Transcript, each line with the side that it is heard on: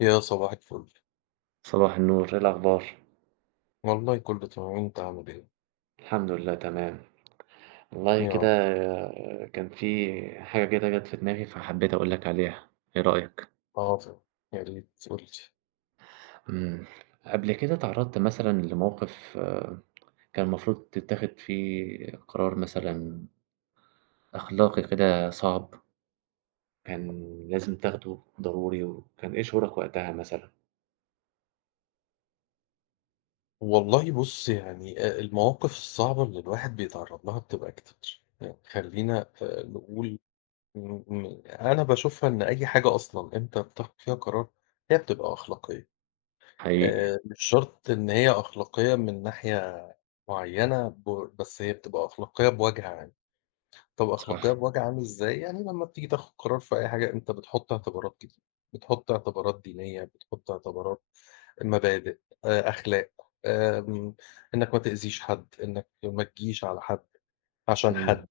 left: يا صباح الفل،
right: صباح النور، إيه الأخبار؟
left: والله كله تمام، أنت عامل إيه؟
right: الحمد لله تمام، والله
left: يا
right: كده
left: رب،
right: كان في حاجة كده جت في دماغي فحبيت أقول لك عليها، إيه رأيك؟
left: حاضر، يا ريت قُل لي.
right: إمم، قبل كده اتعرضت مثلًا لموقف كان المفروض تتاخد فيه قرار مثلًا أخلاقي كده صعب، كان لازم تاخده ضروري، وكان إيه شعورك وقتها مثلًا؟
left: والله بُص يعني المواقف الصعبة اللي الواحد بيتعرّض لها بتبقى كتير، يعني خلّينا نقول م م أنا باشوفها إن أي حاجة أصلًا أنت بتاخد فيها قرار هي بتبقى أخلاقية،
right: حقيقي،
left: مش شرط إن هي أخلاقية من ناحية معيّنة بس هي بتبقى أخلاقية بوجه عام. طب أخلاقيّة
right: صح،
left: بوجه عام إزاي؟ يعني لمّا بتيجي تاخد قرار في أي حاجة أنت بتحُط اعتبارات كتير، بتحُط اعتبارات دينية، بتحُط اعتبارات مبادئ، أخلاق، آمم إنّك ما تأذيش حد، إنّك ما تجيش على حد عشان
right: إمم،
left: حد،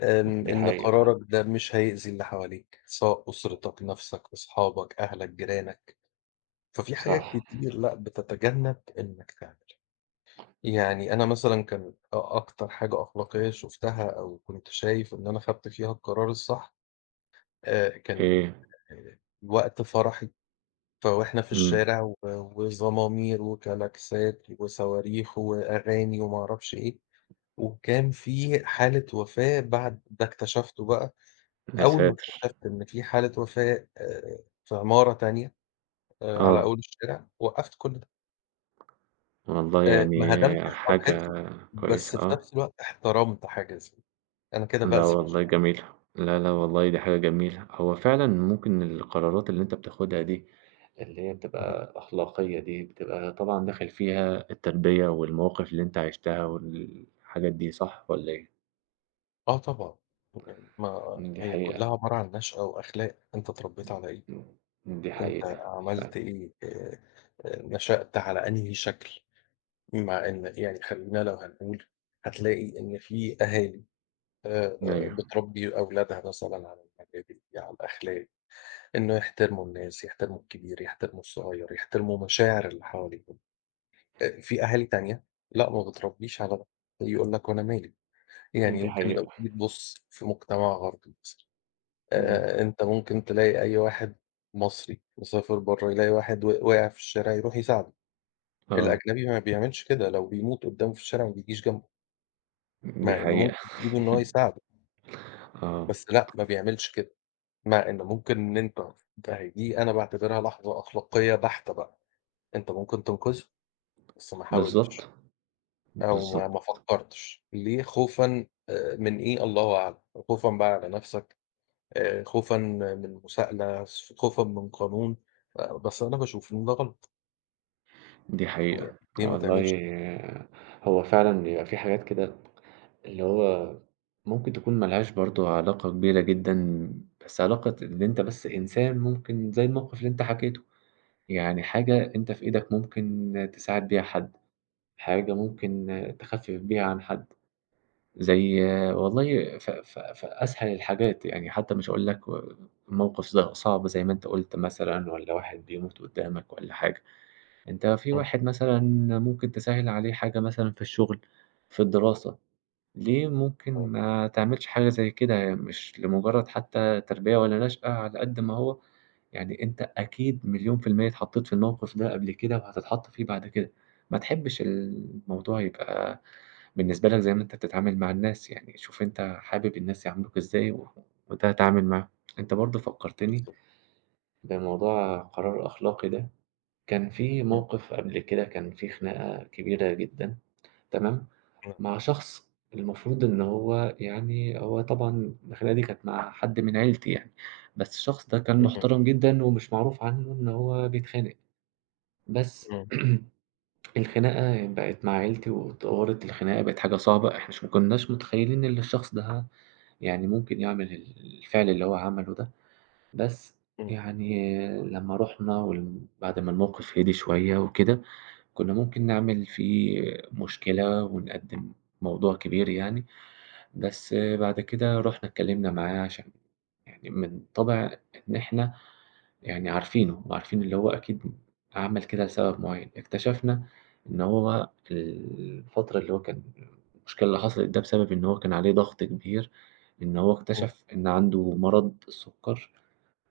right: دي
left: إن
right: حقيقة،
left: قرارك ده مش هيأذي اللي حواليك، سواء أسرتك، نَفْسك، أصحابك، أهلك، جيرانك، ففي حاجات
right: صح،
left: كتير لأ بتتجنّب إنّك تعملها. يعني أنا مثلًا كان أكتر حاجة أخلاقيّة شُفتها أو كنت شايف إن أنا خدت فيها القرار الصح كان
right: إيه،
left: آآ وقت فرحي، فوإحنا في
right: إمم،
left: الشارع و وزمامير وكلاكسات وصواريخ وأغاني وما أعرفش إيه، وكان في حالة وفاة بعد ده اكتشفته بقى،
right: يا
left: أول ما
right: ساتر!
left: اكتشفت إن في حالة وفاة في عمارة تانية على
right: آه،
left: أول الشارع، وقّفت كل ده،
right: والله يعني
left: ما هدمتش
right: حاجة
left: فرحتي، بس
right: كويسة،
left: في نفس
right: آه.
left: الوقت احترمت حاجة زي دي. أنا كده
right: لا
left: بأذي
right: والله
left: مشاعر،
right: جميلة، لا، لا والله دي حاجة جميلة. هو فعلًا ممكن القرارات اللي أنت بتاخدها دي، اللي هي
left: اهم،
right: بتبقى أخلاقية دي، بتبقى طبعًا داخل فيها التربية والمواقف اللي أنت عِشتها والحاجات دي صح والّا إيه؟
left: آه طبعًا، يعني ما
right: دي
left: هي كلّها
right: حقيقة،
left: عبارة عن نشأة وأخلاق، أنت اتربيت على إيه.
right: إمم، دي
left: أنت
right: حقيقة فعلًا.
left: عملت إيه، نشأت على أنهي شكل؟ مع إن يعني خلّينا لو هنقول هتلاقي إن في أهالي آآ،
right: أيوه.
left: بتربي أولادها مثلًا على المبادئ، على الأخلاق، إنه يحترموا الناس، يحترموا الكبير، يحترموا الصغير، يحترموا مشاعر اللي حواليهم. في أهالي تانية لأ، ما بتربيش على ده، يقول لك: "وأنا مالي؟" يعني
right: دي
left: يمكن لو
right: حقيقة،
left: تيجي تبُص في مجتمع غربي مثلًا
right: إمم.
left: أنت ممكن تلاقي أي واحد مصري مسافر برّه، يلاقي واحد وقع في الشارع يروح يساعده،
right: آه،
left: الأجنبي ما بيعملش كده، لو بيموت قدّامه في الشارع ما بيجيش جنبه، مع
right: دي
left: إنه
right: حقيقة،
left: ممكن بإيده إن هو يساعده،
right: آه،
left: بس لأ، ما بيعملش كده، مع إن ممكن إن أنت ده هي دي أنا باعتبرها لحظة أخلاقية بحتة بقى، أنت ممكن تنقذه، بس ما حاولتش
right: بالضبط،
left: أو ما
right: بالضبط.
left: ما فكّرتش، ليه خوفًا من إيه؟ الله أعلم، خوفًا بقى على نَفْسك خوفًا من مساءلة، خوفًا من قانون، بس أنا باشوف إن ده غلط،
right: دي
left: يعني
right: حقيقة.
left: ليه ما
right: والله
left: تعملش
right: هو فعلًا بيبقى في حاجات كده اللي هو ممكن تكون ما لهاش برضه علاقة كبيرة جدًا، بس علاقة إن أنت بس إنسان ممكن زي الموقف اللي أنت حكيته، يعني حاجة أنت في إيدك ممكن تساعد بيها حد، حاجة ممكن تخفف بيها عن حد، زي والله ف ف فأسهل الحاجات يعني حتى مش هاقول لك موقف صعب زي ما أنت قُلت مثلًا والّا واحد بيموت قدّامك والّا حاجة. أنت في
left: إمم،
right: واحد مثلًا ممكن تسهِّل عليه حاجة مثلًا في الشغل، في الدراسة، ليه ممكن
left: إمم،
right: ما تعملش حاجة زي كده؟ هي مش لمجرد حتى تربية ولا نشأة، على قد ما هو يعني أنت أكيد مليون في المِيّة اتحطّيت في الموقف ده قبل كده وهتتحط فيه بعد كده، ما تحبّش الموضوع يبقى بالنسبة لك زي ما أنت بتتعامل مع الناس، يعني شوف أنت حابب الناس يعاملوك إزاي وده هتتعامل معاهم. أنت برضه فكّرتني
left: بالضبط،
right: بموضوع قرار أخلاقي ده. كان في
left: إمم،
right: موقف قبل كده كان في خناقة كبيرة جدًا تمام،
left: إمم،
right: مع شخص المفروض إن هو يعني هو طبعًا الخناقة دي كانت مع حد من عيلتي يعني، بس الشخص ده كان
left: اهم،
right: محترم جدًا ومش معروف عنه إن هو بيتخانق، بس
left: إمم،
right: الخناقة بقت مع عيلتي واتطورت الخناقة بقت حاجة صعبة، إحنا مش ما كناش متخيلين إن الشخص ده يعني ممكن يعمل الفعل اللي هو عمله ده، بس
left: إمم،
right: يعني لمّا رُحنا بعد ما الموقف هدي شوية وكده كنا ممكن نعمل فيه مشكلة ونقدّم موضوع كبير يعني، بس بعد كده رُحنا اتكلّمنا معاه عشان يعني من طَبع إن إحنا يعني عارفينه وعارفين اللي هو أكيد عمل كده لسبب معيّن، اكتشفنا إن هو الفترة اللي هو كان المشكلة اللي حصلت ده بسبب إن هو كان عليه ضغط كبير، إن هو
left: إمم،
right: اكتشف إن عنده مرض السُكّر.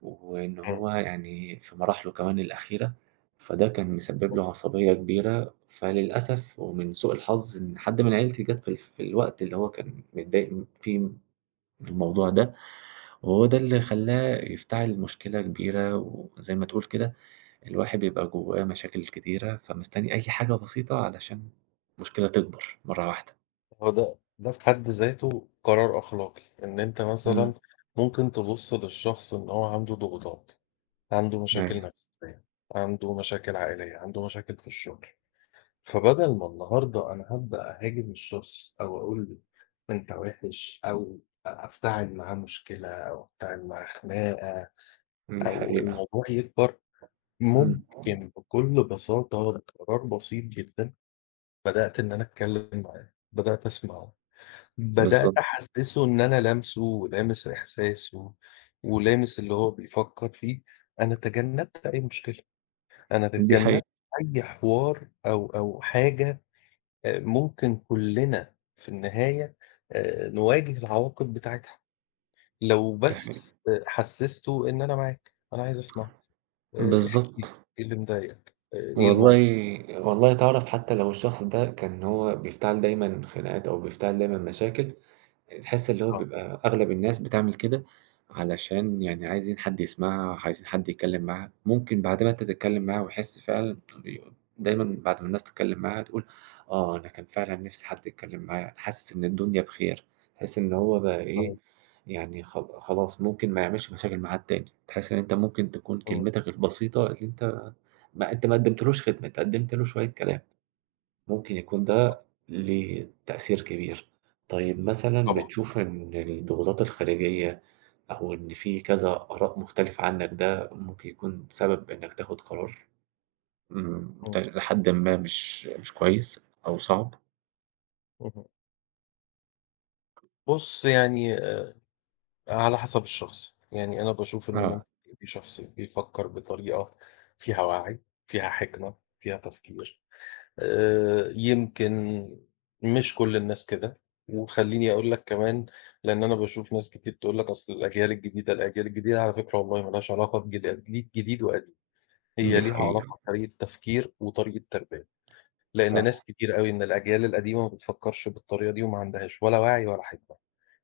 right: وإن
left: إمم،
right: هو يعني في مراحله كمان الأخيرة، فده كان مسبب له عصبية كبيرة، فللأسف ومن سوء الحظ إن حد من عيلتي جات في الوقت اللي هو كان متضايق فيه من الموضوع ده، وهو ده اللي خلّاه يفتعل مشكلة كبيرة، وزي ما تقول كده الواحد بيبقى جوّاه مشاكل كتيرة، فمستني أي حاجة بسيطة علشان مشكلة تكبر مرّة واحدة.
left: هو ده في حد ذاته قرار أخلاقي، إن أنت
right: إمم،
left: مثلًا ممكن تبُص للشخص إن هو عنده ضغوطات، عنده مشاكل
right: أيوه،
left: نفسية، عنده مشاكل عائلية، عنده مشاكل في الشغل. فبدل ما النهارده أنا هابدأ أهاجم الشخص أو أقول له أنت وِحِش أو أفتعل معاه مشكلة أو أفتعل معاه خناقة
right: إمم، دي
left: أو
right: حقيقة،
left: الموضوع يكبر،
right: إمم،
left: ممكن بكل بساطة بقرار بسيط جدًا بدأت إن أنا أتكلّم معاه، بدأت أسمعه، بدأت
right: بالضبط،
left: أحسّسه إن أنا لامسه ولامس إحساسه ولامس اللي هو بيفكّر فيه، أنا تجنّبت أي مشكلة، أنا
right: دي
left: تجنّبت
right: حقيقة،
left: أي حوار أو حاجة ممكن كُلّنا في النهاية نواجه العواقب بتاعتها، لو
right: دي
left: بس
right: حقيقة،
left: حسّسته إن أنا معاك، أنا عايز أسمعك، احكِ لي
right: بالضبط.
left: إيه اللي مضايقك، إيه
right: والله
left: الموقف؟
right: والله تعرف حتى لو الشخص ده كان هو بيفتعل دايمًا خناقات أو بيفتعل دايمًا مشاكل، تحس اللي هو
left: آه،
right: بيبقى أغلب الناس بتعمل كده علشان يعني عايزين حد يسمعها، عايزين حد يتكلّم معاها، ممكن بعد ما أنت تتكلّم معاه ويحس فعلًا دايمًا بعد ما الناس تتكلّم معاها تقول آه، أنا كان فعلًا نِفْسي حد يتكلّم معايا، أنا حاسس إن الدنيا بخير، تحس إن هو بقى إيه،
left: تمام،
right: يعني خلاص ممكن ما يعملش مشاكل معاك تاني، تحس إن أنت ممكن تكون
left: إمم،
right: كلمتك البسيطة اللي أنت ما قدّمتلوش خدمة، أنت قدّمت له شوية كلام، ممكن يكون
left: بالضبط،
right: ده ليه تأثير كبير. طيب مثلًا
left: طبعًا،
right: بتشوف إن الضغوطات الخارجية أو إن في كذا آراء مختلفة عنك ده ممكن يكون سبب إنك تاخد قرار
left: إمم،
right: لحدٍ ما مش كويس أو صعب؟
left: اهم. بُص يعني على حسب الشخص، يعني أنا باشوف إن
right: آه،
left: ممكن في شخص بيفكّر بطريقة فيها وعي، فيها حِكمة، فيها تفكير. يمكن مش كل الناس كده، وخلّيني أقول لك كمان لإن أنا باشوف ناس كتير تقول لك أصل الأجيال الجديدة، الأجيال الجديدة على فكرة والله ما لهاش علاقة بجيل قديم جديد وقديم، هي
right: دي
left: ليها
right: حقيقة،
left: علاقة بطريقة تفكير وطريقة تربية، لإن
right: صح،
left: ناس كتير أوي من الأجيال القديمة ما بتفكّرش بالطريقة دي وما عندهاش ولا وعي ولا حكمة،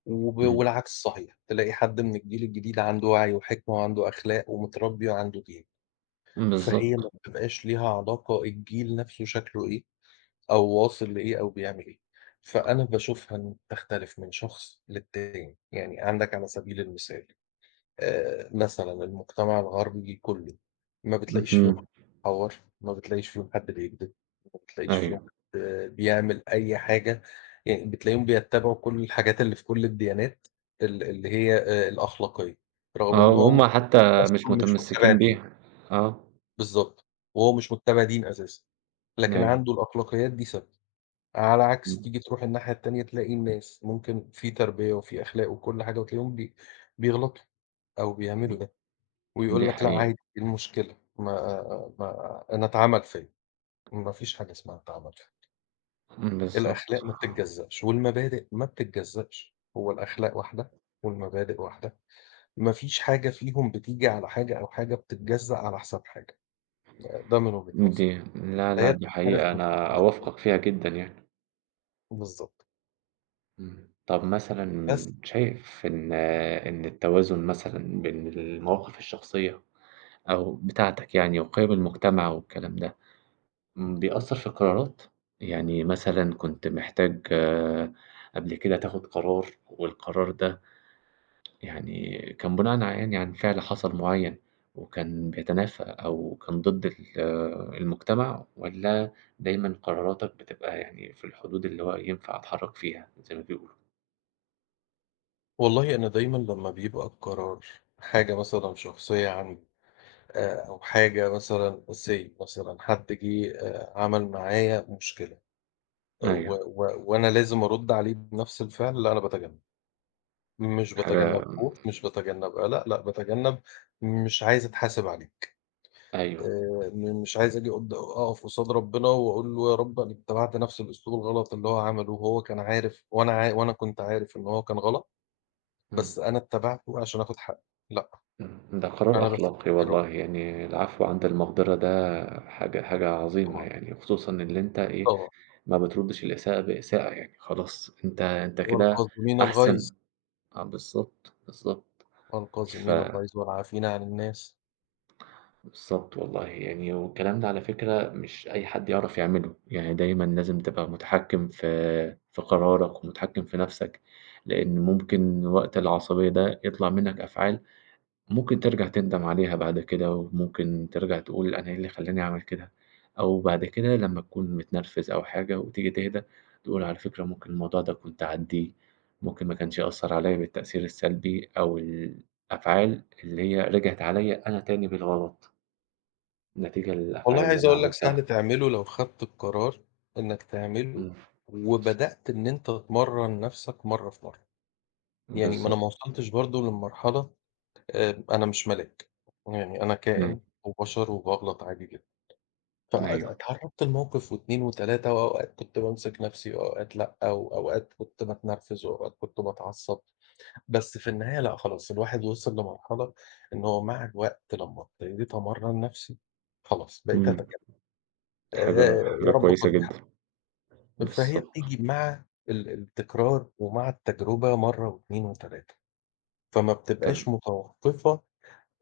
right: إمم،
left: والعكس صحيح، تلاقي حد من الجيل الجديد عنده وعي وحكمة وعنده أخلاق ومتربي وعنده دين، فهي
right: بالضبط،
left: ما بتبقاش ليها علاقة الجيل نَفْسه شكله إيه، أو واصل لإيه أو بيعمل إيه. فأنا باشوفها إن بتختلف من شخص للتاني، يعني عندك على سبيل المثال مثلًا المجتمع الغربي كلّه ما بتلاقيش فيهم حد
right: اهم،
left: بيحوّر، ما بتلاقيش فيهم حد بيكدب، ما بتلاقيش فيهم
right: أيوه،
left: حد بيعمل أي حاجة، يعني بتلاقيهم بيتّبعوا كل الحاجات اللي في كل الديانات اللي هي الأخلاقية، رغم
right: آه،
left: إن هو
right: وهُم حتى مش
left: أصلًا مش متّبع
right: متمسّكين
left: دين،
right: بيها، آه،
left: بالضبط، وهو مش متّبع دين أساسًا، لكن
right: أيوه،
left: عنده الأخلاقيات دي ثابتة. على عكس
right: إمم،
left: تيجي تروح الناحية التانية تلاقي الناس ممكن في تربية وفي أخلاق وكل حاجة وتلاقيهم بيغلطوا أو بيعملوا
right: إمم،
left: ده ويقول
right: دي
left: لك لأ
right: حقيقة،
left: عادي إيه المشكلة؟ ما أنا اتعمل فيّا، ما فيش حاجة اسمها اتعمل فيّا،
right: إمم،
left: الأخلاق
right: بالضبط.
left: ما بتتجزأش والمبادئ ما بتتجزأش، هو الأخلاق واحدة والمبادئ واحدة، ما فيش حاجة فيهم بتيجي على حاجة أو حاجة بتتجزأ على حساب حاجة، ده من وجهة نظري،
right: دي لا، لأ،
left: فهي
right: دي
left: بتختلف
right: حقيقة
left: من شخص
right: أنا
left: للتاني،
right: أوافقك فيها جدًا يعني.
left: بالضبط،
right: إمم. طب
left: بس
right: مثلًا شايف إن التوازن مثلًا بين المواقف الشخصية أو بتاعتك يعني وقيم المجتمع والكلام ده، إمم، بيأثّر في القرارات؟ يعني مثلًا كنت محتاج آه، قبل كده تاخد قرار والقرار ده يعني كان بناءً يعني عن فعل حصل معيّن، وكان بيتنافى أو كان ضد المجتمع، والّا دايمًا قراراتك بتبقى يعني في الحدود اللي هو ينفع أتحرّك فيها زي ما بيقولوا؟
left: والله أنا دايمًا لمّا بيبقى القرار حاجة مثلًا شخصية عندي أو حاجة مثلًا say مثلًا حد جِه عمل معايا مشكلة آه، و
right: أيوه،
left: و وأنا لازم أرُد عليه بنفس الفعل، لأ أنا باتجنب، مش باتجنب
right: حاجة
left: خوف، مش باتجنب قلق، لأ باتجنب مش عايز أتحاسب عليه،
right: أيوه،
left: م مش عايز آجي قد أقف قصاد ربنا وأقول له يا رب أنا اتبعت نفس الأسلوب الغلط اللي هو عمله وهو كان عارف وأنا كنت عارف إن هو كان غلط،
right: إمم،
left: بس أنا اتبعته عشان آخد حقي، لأ.
right: إمم، ده قرار
left: أنا باثق
right: أخلاقي
left: في ربنا
right: والله، يعني العفو عند المقدرة ده حاجة حاجة عظيمة
left: طبعًا،
right: يعني، وخصوصًا اللي أنت إيه،
left: طبعًا.
right: ما بتردّش الإساءة بإساءة يعني، خلاص أنت كده
left: والكاظمين
right: أحسن
left: الغيظ،
right: آه، بالضبط، بالضبط، ف
left: والكاظمين الغيظ والعافين عن الناس.
right: بالضبط والله، يعني والكلام ده على فكرة مش أي حد يعرف يعمله، يعني دايمًا لازم تبقى متحكم في قرارك ومتحكم في نَفْسك، لإن ممكن وقت العصبية ده يطلع منّك أفعال ممكن ترجع تندم عليها بعد كده، وممكن ترجع تقول أنا إيه اللي خلّاني أعمل كده، أو بعد كده لمّا تكون متنرفز أو حاجة وتيجي تهدى تقول على فكرة ممكن الموضوع ده كنت أعدّيه، ممكن ما كانش يأثّر عليّا بالتأثير السلبي أو الأفعال اللي هي رجعت عليّا أنا تاني بالغلط. نتيجة
left: والله
right: للأفعال اللي
left: عايز
right: أنا
left: أقول لك سهل
right: عملتها.
left: تعمله لو خدت القرار إنك تعمله،
right: إمم،
left: وبدأت إن أنت تمرّن نَفْسك مرّة في مرّة. يعني ما أنا ما
right: بالضبط،
left: وصلتش برضه للمرحلة أنا مش ملاك، يعني أنا
right: إمم،
left: كائن وبشر وباغلط عادي جدًا. فات
right: أيوه،
left: اتعرّضت لموقف و2 و3 وأوقات كنت بامسك نَفْسي وأوقات لأ، وأوقات كنت باتنرفز وأوقات كنت باتعصب. بس في النهاية لأ خلاص، الواحد وصل لمرحلة إن هو مع الوقت لمّا ابتديت أمرّن نَفْسي، خلاص بقيت
right: إمم،
left: أتكلم
right: حاجة
left: يا
right: حاجة
left: رب
right: كويسة
left: خُدني
right: جدًا،
left: حقّي، فهي
right: بالضبط،
left: بتيجي مع التكرار ومع التجربة مرّة و2 و3 فما
right: تم
left: بتبقاش متوقّفة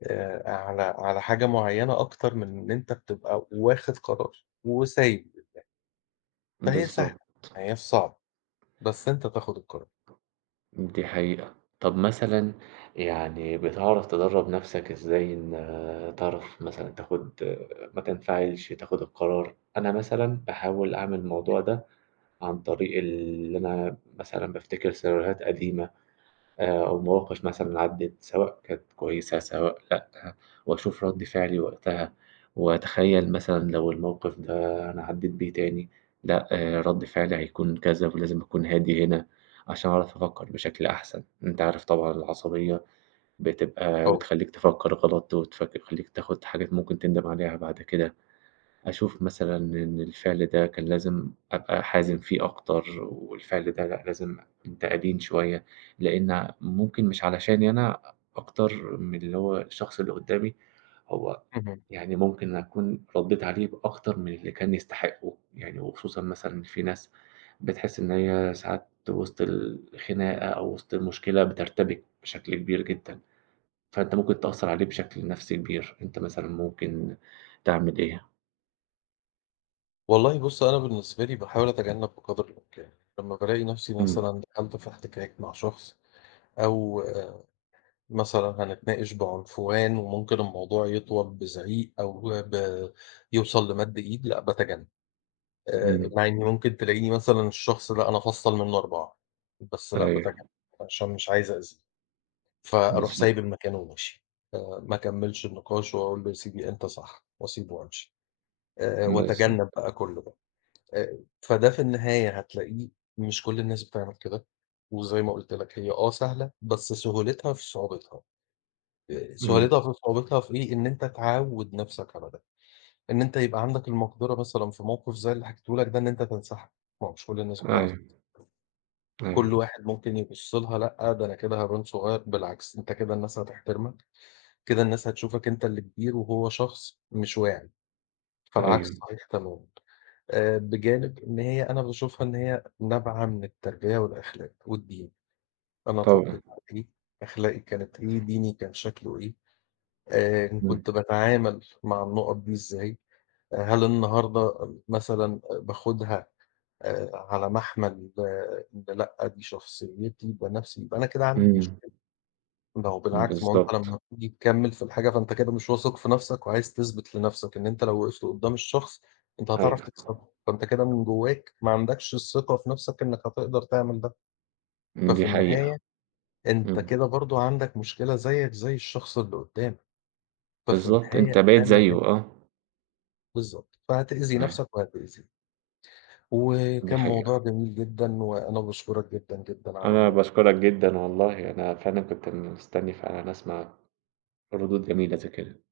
left: على حاجة معيّنة أكتر من إن أنت بتبقى واخد قرار وسايب، فهي سهلة،
right: بالضبط،
left: ما هياش صعبة، بس أنت تاخد القرار.
right: دي حقيقة. طب مثلًا يعني بتعرف تدرّب نَفْسك إزاي إن تعرف مثلًا تاخُد ما تنفعلش، تاخُد القرار؟ أنا مثلًا باحاول أعمل
left: إمم،
right: الموضوع ده عن طريق اللي أنا مثلًا بافتكر سيناريوهات قديمة. أو مواقف مثلًا عدِّت سواء كانت كويسة سواء لأ، وأشوف رَد فعلي وقتها، وأتخيّل مثلًا لو الموقف ده أنا عدِّيت بيه تاني، لأ، آه، رَد فعلي هيكون كذا ولازم أكون هادي هنا عشان أعرف أفكّر بشكل أحسن، أنت عارف طبعًا العصبية بتبقى
left: آه.
right: بتخلّيك تفكّر غلط وتفك تخلّيك تاخُد حاجات ممكن تندم عليها بعد كده. أشوف مثلًا إن الفعل ده كان لازم أبقى حازم فيه أكتر، والفعل ده لأ، لازم أنت أدين شوية، لإن ممكن مش علشاني أنا أكتر من اللي هو الشخص اللي قدّامي، هو
left: اهم.
right: يعني ممكن أكون ردّيت عليه بأكتر من اللي كان يستحقه، يعني وخصوصًا مثلًا في ناس بتحس إن هي ساعات وسط الخناقة أو وسط المشكلة بترتبك بشكل كبير جدًا، فأنت ممكن تأثّر عليه بشكل نفسي كبير، أنت مثلًا ممكن تعمل إيه؟
left: والله بُص، أنا بالنسبة لي باحاول أتجنب بقدر الإمكان، لمّا بالاقي نفسي
right: إمم.
left: مثلًا دخلت في احتكاك مع شخص أو آه، مثلًا هنتناقش بعنفوان وممكن الموضوع يطول بزعيق أو ب يوصل لمَد إيد، لأ باتجنب،
right: إمم،
left: مع إني ممكن تلاقيني مثلًا الشخص ده أنا أفصّل منه 4 بس لأ باتجنب،
right: أيوه
left: عشان مش عايز أأذيه، فأروح سايب
right: بالضبط،
left: المكان وماشي، آآ ما أكمّلش النقاش وأقول له: "يا سيدي أنت صح." وأسيبه وأمشي، وأتجنب
right: بالضبط،
left: بقى كُلّه. فده في النهاية هتلاقيه مش كل الناس بتعمل كده، وزي ما قُلت لك هي آه سهلة، بس سهولتها في صعوبتها،
right: إمم،
left: سهولتها في صعوبتها في إيه، إن أنت تعوّد نَفْسك على ده، إن أنت يبقى عندك المقدرة مثلًا في موقف زي اللي حكيته لك ده إن أنت تنسحب، ما هو مش كل الناس بتعرف،
right: أيوه،
left: كل
right: أيوه،
left: واحد ممكن يبُص لها لأ، ده أنا كده هابان صغير، بالعكس أنت كده الناس هتحترمك، كده الناس هتشوفك أنت اللي كبير وهو شخص مش واعي، فالعكس
right: أيوه،
left: صحيح تمامًا. بجانب إن هي أنا باشوفها إن هي نابعة من التربية والأخلاق والدين، أنا
right: طبعًا،
left: اتربيت على إيه، أخلاقي كانت إيه، ديني كان شكله إيه،
right: إمم،
left: كنت باتعامل مع النُقط دي إزاي، آه، هل النهارده مثلًا باخدها على محمل آه، إن لأ دي شخصيتي، ده نَفْسي، يبقى أنا كده عندي مش
right: إمم،
left: ده هو بالعكس، ما هو أنت
right: بالضبط،
left: لمّا بتيجي تكمّل في الحاجة، فأنت كده مش واثق في نَفْسك وعايز تثبت لنَفْسك إن أنت لو وقفت قدّام الشخص، أنت هتعرف
right: أيوه،
left: تكسبه، فأنت كده من جوّاك ما عندكش الثقة في نَفْسك إنّك هتقدر تعمل ده، ففي
right: دي حقيقة،
left: النهاية أنت
right: إمم،
left: كده برضه عندك مشكلة زيّك زي الشخص اللي قدّامك، ففي
right: بالضبط،
left: النهاية
right: أنت بقيت
left: ده ما
right: زيه
left: ي
right: آه،
left: بالضبط، فهتأذي
right: أيوه،
left: نَفْسك وهتأذيه،
right: دي
left: وكان
right: حقيقة،
left: موضوع جميل جدًا وأنا باشكرك جدًا، جدًا على
right: أنا
left: الموضوع.
right: باشكرك جدًا والله أنا فعلًا كنت مستني فعلًا أسمع ردود جميلة زي كده.